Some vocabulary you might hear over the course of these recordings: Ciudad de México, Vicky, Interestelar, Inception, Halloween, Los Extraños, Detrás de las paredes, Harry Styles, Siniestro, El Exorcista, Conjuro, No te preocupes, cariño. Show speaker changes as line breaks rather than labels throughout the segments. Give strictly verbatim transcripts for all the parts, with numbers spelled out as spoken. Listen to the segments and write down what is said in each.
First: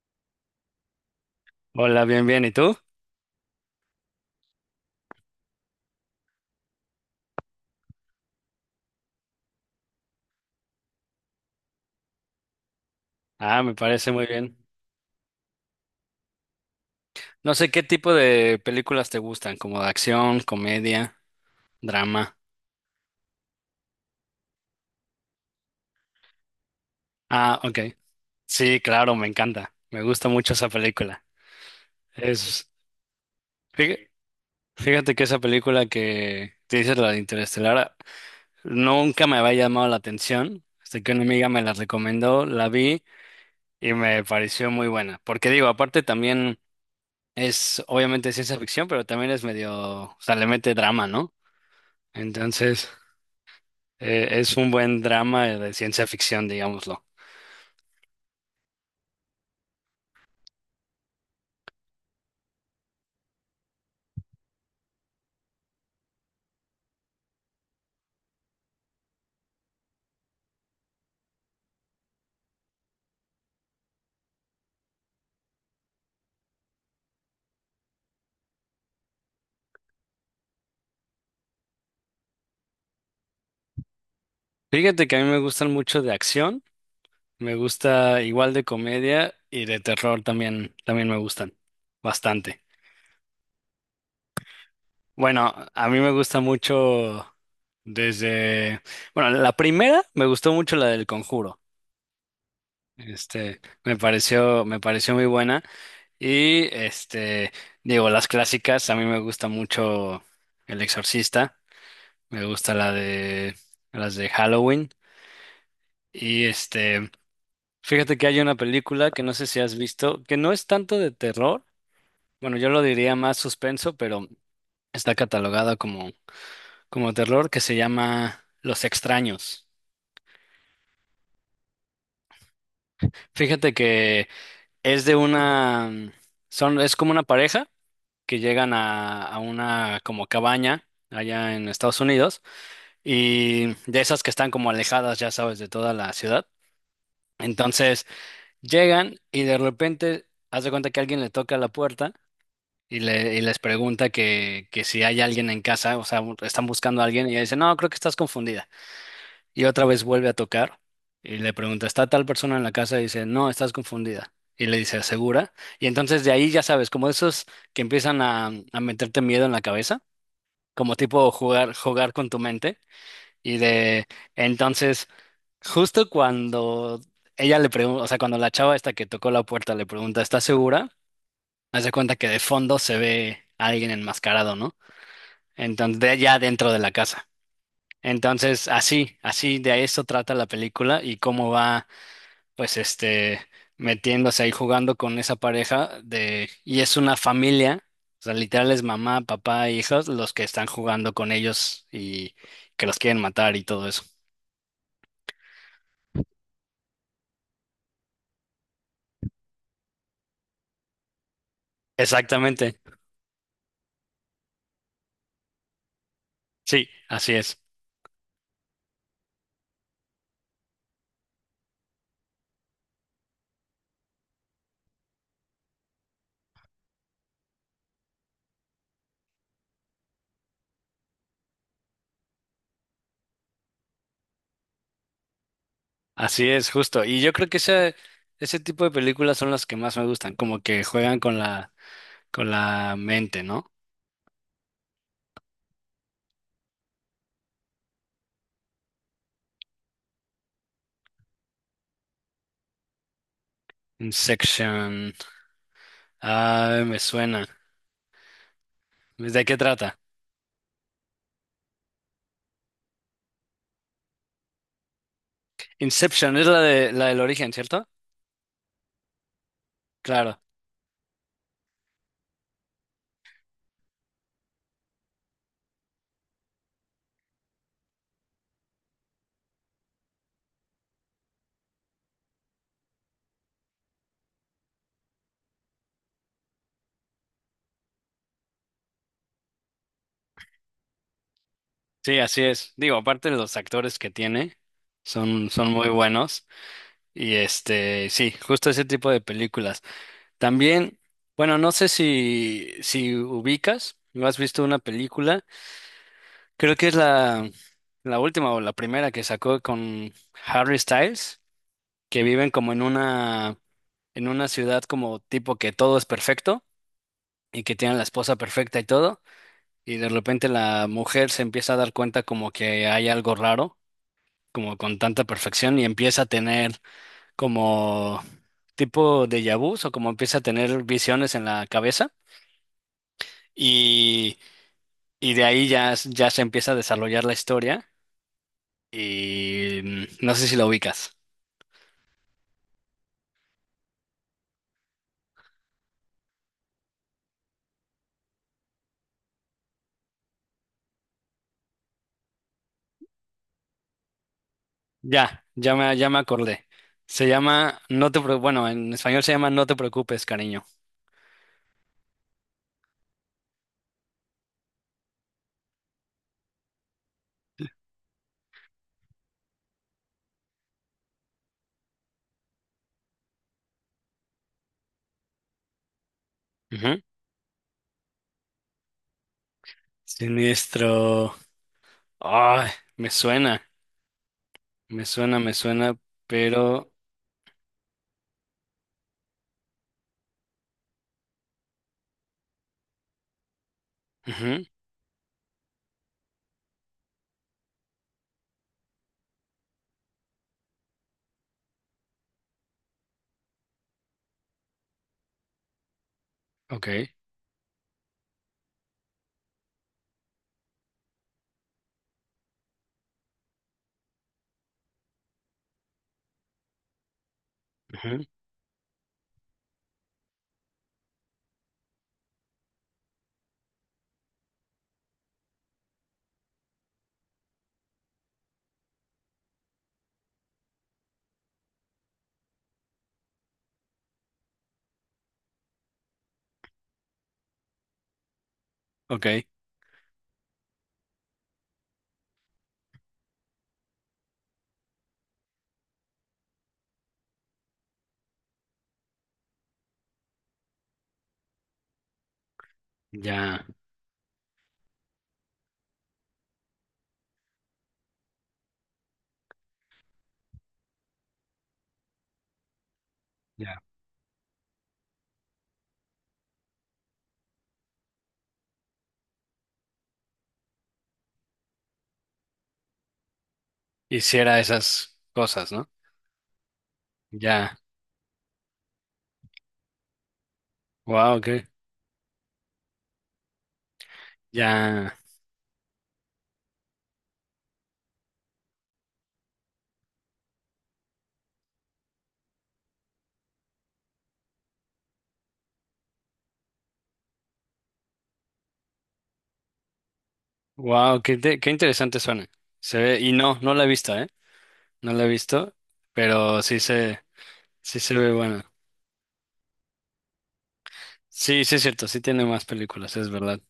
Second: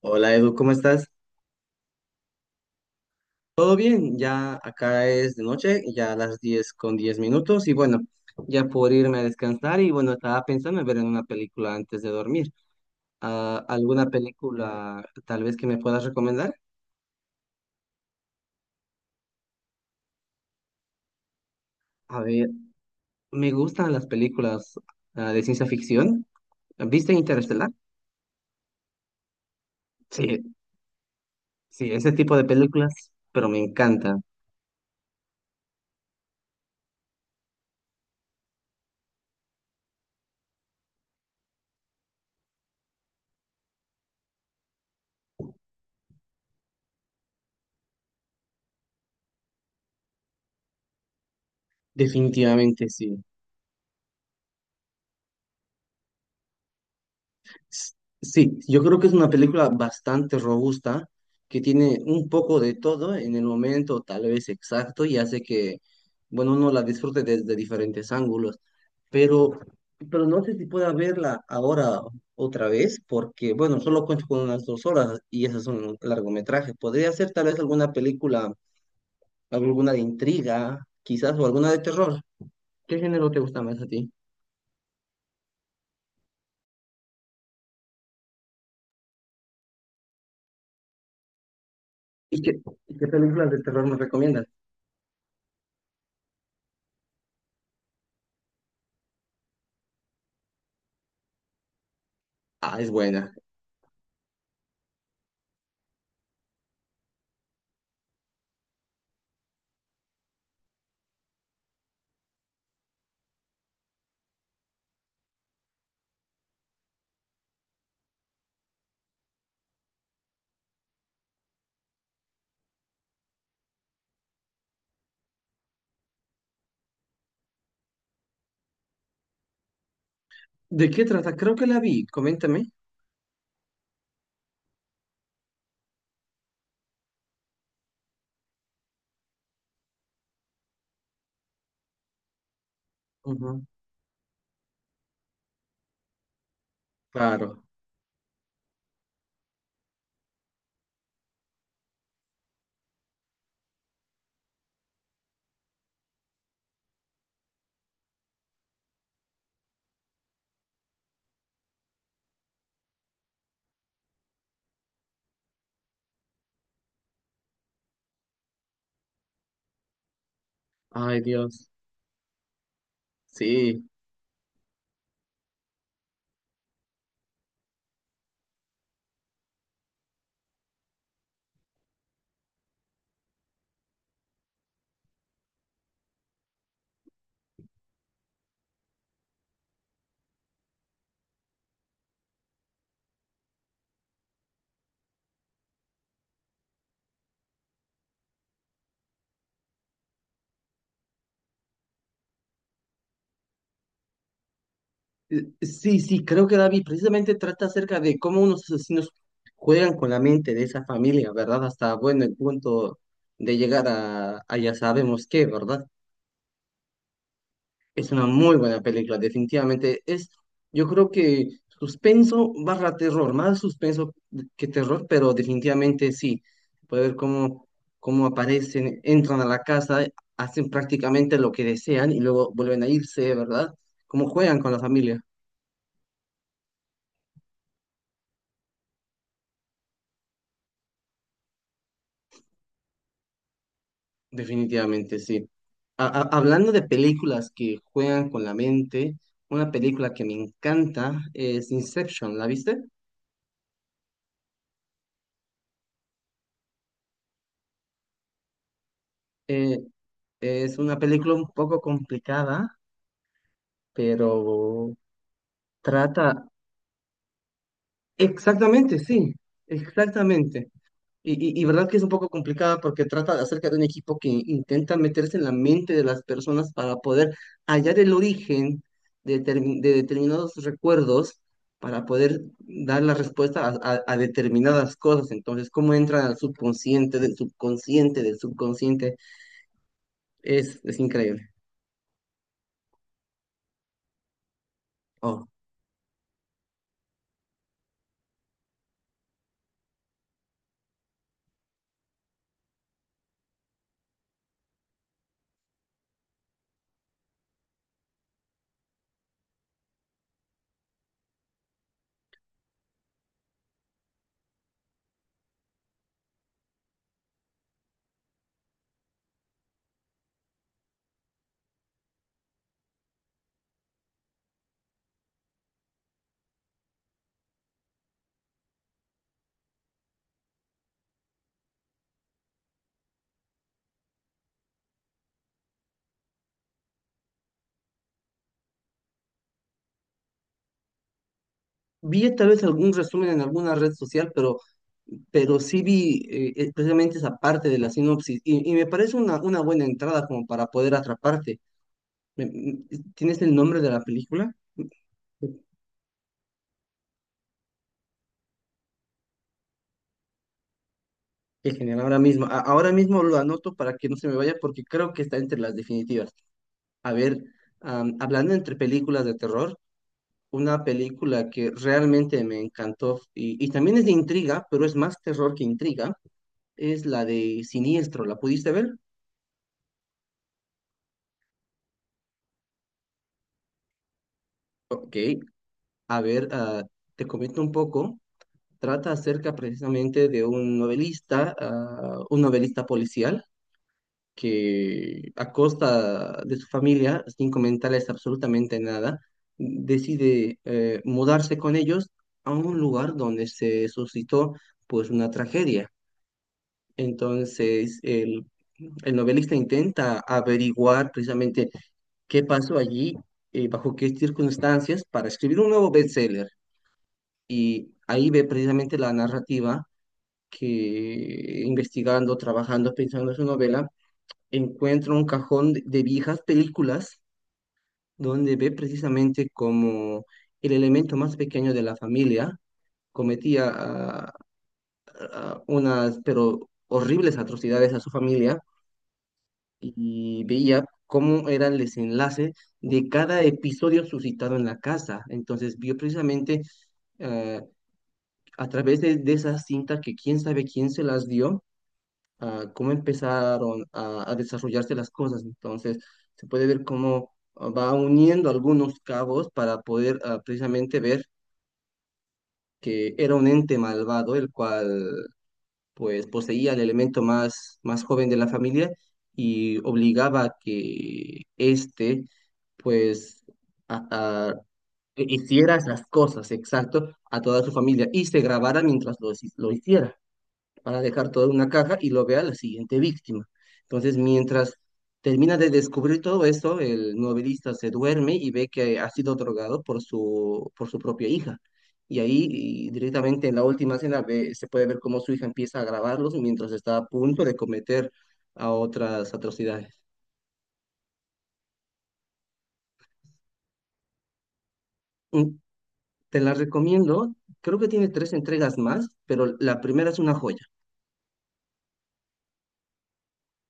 Hola Edu, ¿cómo estás?
Hola, bien, bien. ¿Y tú?
¿Todo bien? Ya acá es de noche, ya a las diez con diez minutos y bueno, ya por irme a descansar y bueno, estaba pensando en ver en una película antes de dormir.
Ah,
Ah,
me
¿alguna
parece muy bien.
película tal vez que me puedas recomendar?
No sé qué tipo de películas te gustan, como de acción, comedia,
A
drama.
ver, me gustan las películas ah, de ciencia ficción. ¿Viste
Ah,
Interestelar?
ok. Sí, claro, me encanta. Me gusta mucho
Sí,
esa película.
sí, ese tipo de
Es,
películas, pero me
fí-
encanta.
Fíjate que esa película que te dices, la de Interestelar, nunca me había llamado la atención. Hasta que una amiga me la recomendó, la vi y me pareció muy buena. Porque digo, aparte también es obviamente ciencia ficción, pero también es medio, o sea, le mete drama, ¿no? Entonces...
Definitivamente sí.
Eh, es un buen drama de ciencia ficción, digámoslo.
S- Sí, yo creo que es una película bastante robusta, que tiene un poco de todo en el momento tal vez exacto y hace que, bueno, uno la disfrute desde diferentes ángulos, pero, pero no sé si pueda verla ahora otra vez, porque, bueno, solo cuento con unas dos horas y esas son largometrajes. Podría ser tal vez alguna película, alguna de intriga, quizás, o alguna de terror. ¿Qué género te gusta más a ti?
Fíjate que a mí me gustan mucho de acción, me gusta igual de comedia y de terror también, también me gustan
¿Y qué,
bastante.
y qué películas de terror me recomiendas?
Bueno, a mí me gusta mucho desde, bueno, la primera me gustó mucho la del Conjuro.
Ah, es buena.
Este, me pareció, me pareció muy buena. Y este, Digo, las clásicas, a mí me gusta mucho El Exorcista, me gusta la de, las de Halloween. Y este, Fíjate que hay una película que no sé si has visto, que no es tanto de terror, bueno, yo lo diría más suspenso, pero está catalogada como, como terror, que se llama Los Extraños.
¿De qué trata? Creo que la vi, coméntame.
Fíjate que es de una, mm, son, es como una pareja que llegan a, a una como cabaña allá en Estados Unidos
Ujú,
y de esas que están como alejadas, ya sabes, de toda la ciudad.
claro.
Entonces llegan y de repente haz de cuenta que alguien le toca la puerta y, le- y les pregunta que, que si hay alguien en casa, o sea, bu- están buscando a alguien y ella dice, no, creo que estás confundida. Y otra vez vuelve a tocar y le pregunta, ¿está tal persona en la casa? Y dice, no, estás confundida. Y le dice, ¿segura? Y entonces de ahí ya sabes, como esos que empiezan a, a meterte miedo en la cabeza, como
Ay,
tipo
Dios.
jugar, jugar con tu mente. Y
Sí.
de Entonces, justo cuando ella le pregunta, o sea, cuando la chava esta que tocó la puerta le pregunta, ¿estás segura? Haz de cuenta que de fondo se ve a alguien enmascarado, ¿no? Entonces, de allá dentro de la casa. Entonces, así, así de eso trata la película y cómo va, pues, este, metiéndose ahí jugando con esa pareja de, y es una familia, o sea, literal es mamá, papá, e hijos, los que están jugando con ellos y que los quieren matar y todo eso.
Eh, Sí, sí, creo que la vi. Precisamente trata acerca de cómo unos asesinos juegan con la mente de esa familia, ¿verdad? Hasta, bueno, el
Exactamente,
punto de llegar a, a ya sabemos qué, ¿verdad?
sí, así es,
Es una muy buena película, definitivamente. Es, yo creo que suspenso barra terror, más suspenso que terror, pero definitivamente sí. Puede ver cómo, cómo aparecen, entran a la casa, hacen prácticamente lo que desean y luego vuelven a irse, ¿verdad? Cómo juegan con la familia,
así es, justo. Y yo creo que ese, ese tipo de películas son las que más me gustan, como que juegan con la, con la mente, ¿no?
definitivamente sí. A- a- hablando de películas que juegan con la mente, una película que me encanta es Inception, ¿la viste?
Inception. Ah, me suena. ¿De qué
Eh,
trata?
es una película un poco complicada pero
Inception es
trata,
la de la del origen, ¿cierto?
exactamente, sí,
Claro.
exactamente. Y, y, y verdad que es un poco complicada porque trata de acerca de un equipo que intenta meterse en la mente de las personas para poder hallar el origen de, determin- de determinados recuerdos, para poder dar la respuesta a, a- a determinadas cosas. Entonces, cómo entran al subconsciente, del subconsciente, del subconsciente, es, es increíble.
Sí, así es. Digo, aparte de los actores que tiene,
Oh.
son, son muy buenos. Y este, sí, justo ese tipo de películas. También, bueno, no sé si, si ubicas, ¿no has visto una película? Creo que es la, la última o la primera que sacó con Harry Styles, que viven como en una, en una ciudad como tipo que todo es perfecto y que tienen la esposa perfecta y todo. Y de repente la mujer se empieza a dar cuenta como que hay algo raro, como con tanta perfección, y empieza a tener como tipo de vus o como empieza a tener visiones en la cabeza. Y, y de ahí ya, s- ya se empieza a desarrollar la historia. Y mm, no sé si la ubicas.
Vi tal vez algún resumen en alguna red social, pero, pero sí vi eh, eh, precisamente esa parte de la sinopsis y, y me parece una, una buena entrada como para poder atraparte. Me- me- ¿Tienes el nombre de la película?
Ya, ya me, ya me acordé. Se llama, no te, preo- bueno, en español se llama No te preocupes, cariño.
Qué genial, ahora mismo. A- ahora mismo lo anoto para que no se me vaya porque creo que está entre las definitivas. A ver, am, hablando entre películas de terror, una película que realmente me encantó y, y también es de intriga, pero es más terror que intriga,
Ujú.
es la de Siniestro. ¿La pudiste ver?
Siniestro. Ay, me suena. Me
Ok,
suena, me suena,
a ver, ah,
pero...
te comento un poco. Trata acerca precisamente de un novelista, ah, un novelista policial,
Ujú.
que a costa de su familia, sin comentarles absolutamente nada, decide eh, mudarse con ellos a un lugar donde se suscitó pues una tragedia.
Ok.
Entonces, el, el novelista intenta averiguar precisamente qué pasó allí, eh, bajo qué circunstancias, para escribir un nuevo bestseller. Y
Ujú,
ahí ve precisamente la narrativa que investigando, trabajando, pensando en su novela, encuentra un cajón de de viejas películas donde ve precisamente como el elemento más pequeño de la familia cometía ah, ah, unas, pero horribles atrocidades a su familia
ok,
y veía cómo era el desenlace de cada episodio suscitado en la casa. Entonces vio precisamente ah, a través de, de esas cintas que quién sabe quién se las dio, ah, cómo
ya,
empezaron a, a desarrollarse las cosas. Entonces, se puede ver cómo ah, va uniendo algunos cabos para poder ah, precisamente ver que era un ente
ya.
malvado, el cual pues poseía el elemento más, más joven de la familia y obligaba a que éste pues a- a-
Hiciera esas cosas,
hiciera
¿no?
esas cosas, exacto, a toda su
Ya,
familia y se grabara mientras lo, hici- lo hiciera, para dejar
wow,
toda
qué,
una caja y lo vea la siguiente víctima. Entonces, mientras
ya,
termina de descubrir todo esto, el novelista se duerme y ve que ha sido drogado por su, por su propia hija. Y ahí y directamente en la última escena ve- se puede ver cómo su hija empieza a grabarlos mientras está a punto de cometer a otras atrocidades.
wow, qué, te- qué interesante suena. Se ve, y no, no la he visto, ¿eh? No la he
Mm,
visto,
Te la
pero sí se,
recomiendo. Creo que
sí
tiene
se ve
tres
buena.
entregas más, pero la primera es una joya.
Sí, sí es cierto, sí tiene más películas, es verdad.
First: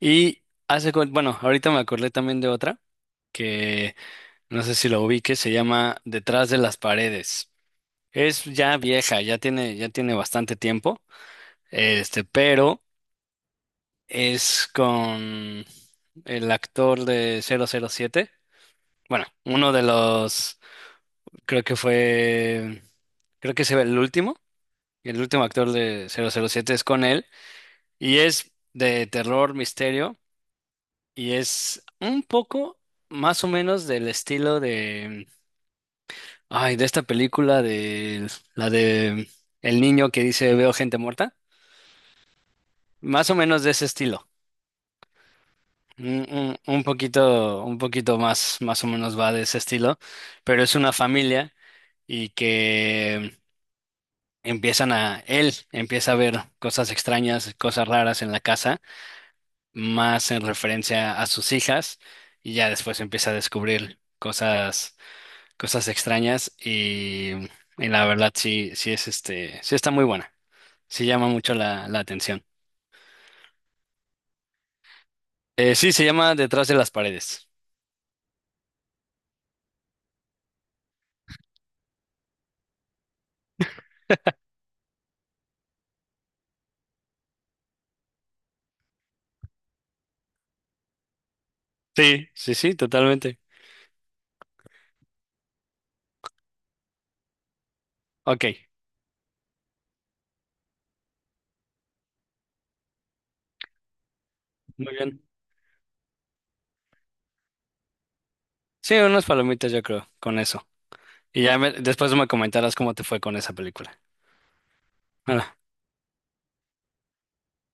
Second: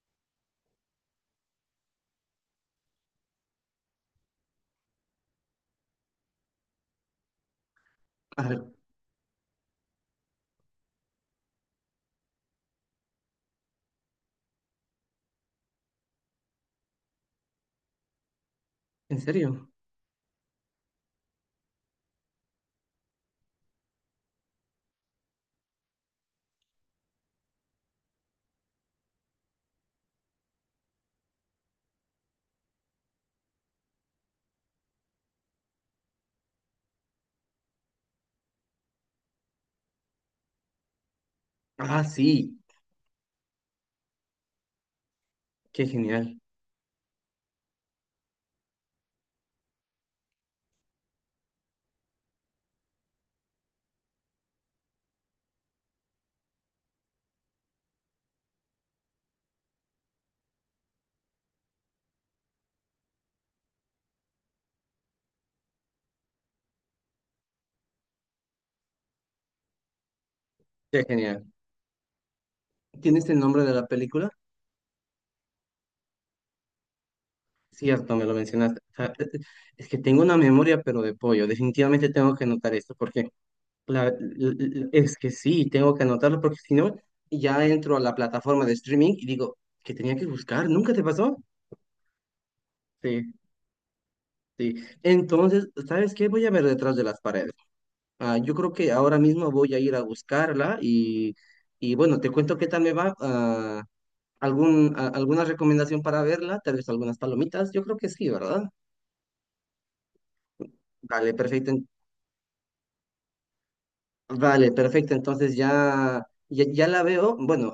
Y hace, cu- bueno, ahorita me acordé también de otra que no sé si lo ubique, se llama Detrás de las paredes.
A
Es
ver,
ya vieja, ya tiene, ya tiene bastante tiempo, este, pero es con el actor de cero cero siete.
¿en
Bueno,
serio?
uno de los, creo que fue, creo que se ve el último, el último actor de cero cero siete es con él, y es de terror, misterio, y es un poco más o menos del estilo de, ay, de esta película de, la de el niño que dice veo gente muerta,
Ah, sí.
más o menos de ese estilo.
Qué
Un,
genial.
un- un poquito, un poquito más, más o menos va de ese estilo, pero es una familia y que empiezan a, él empieza a ver cosas extrañas, cosas raras en la casa, más en referencia a sus hijas, y ya después empieza a descubrir cosas, cosas extrañas y, y la verdad sí, sí es este, sí está muy buena,
Qué
sí llama
genial.
mucho la, la atención.
¿Tienes el nombre de la película?
Eh, sí, se llama Detrás de las paredes.
Cierto, me lo mencionaste. O sea, e- e- es que tengo una memoria, pero de pollo. Definitivamente tengo que anotar esto, porque la- l- l- es que sí, tengo que anotarlo, porque si no, ya entro a la plataforma de streaming y digo, ¿que tenía que buscar? ¿Nunca te pasó?
Sí, sí, sí,
Sí,
totalmente.
sí. Entonces, ¿sabes qué? Voy a ver Detrás de las Paredes. Ah,
Ok,
yo creo que ahora mismo voy a ir a buscarla y, y bueno, te cuento qué tal me va. Ah, algún,
muy
a-
bien.
¿Alguna recomendación para verla? Tal vez algunas palomitas. Yo creo que sí, ¿verdad?
Sí, unas palomitas yo creo, con eso.
Vale,
Y ya
perfecto.
me-
en-
después me comentarás cómo te fue con esa película.
Vale, perfecto.
Bueno,
Entonces ya, ya, ya la veo. Bueno,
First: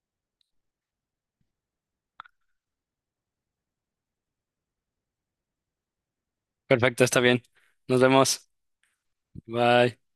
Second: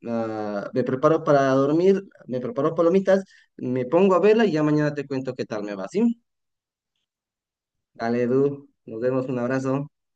mm, ah, me preparo para dormir, me preparo palomitas, me pongo a verla y ya mañana te cuento qué tal me va, ¿sí?
perfecto, está bien. Nos
Dale,
vemos.
Edu. Nos vemos. Un abrazo.
Bye.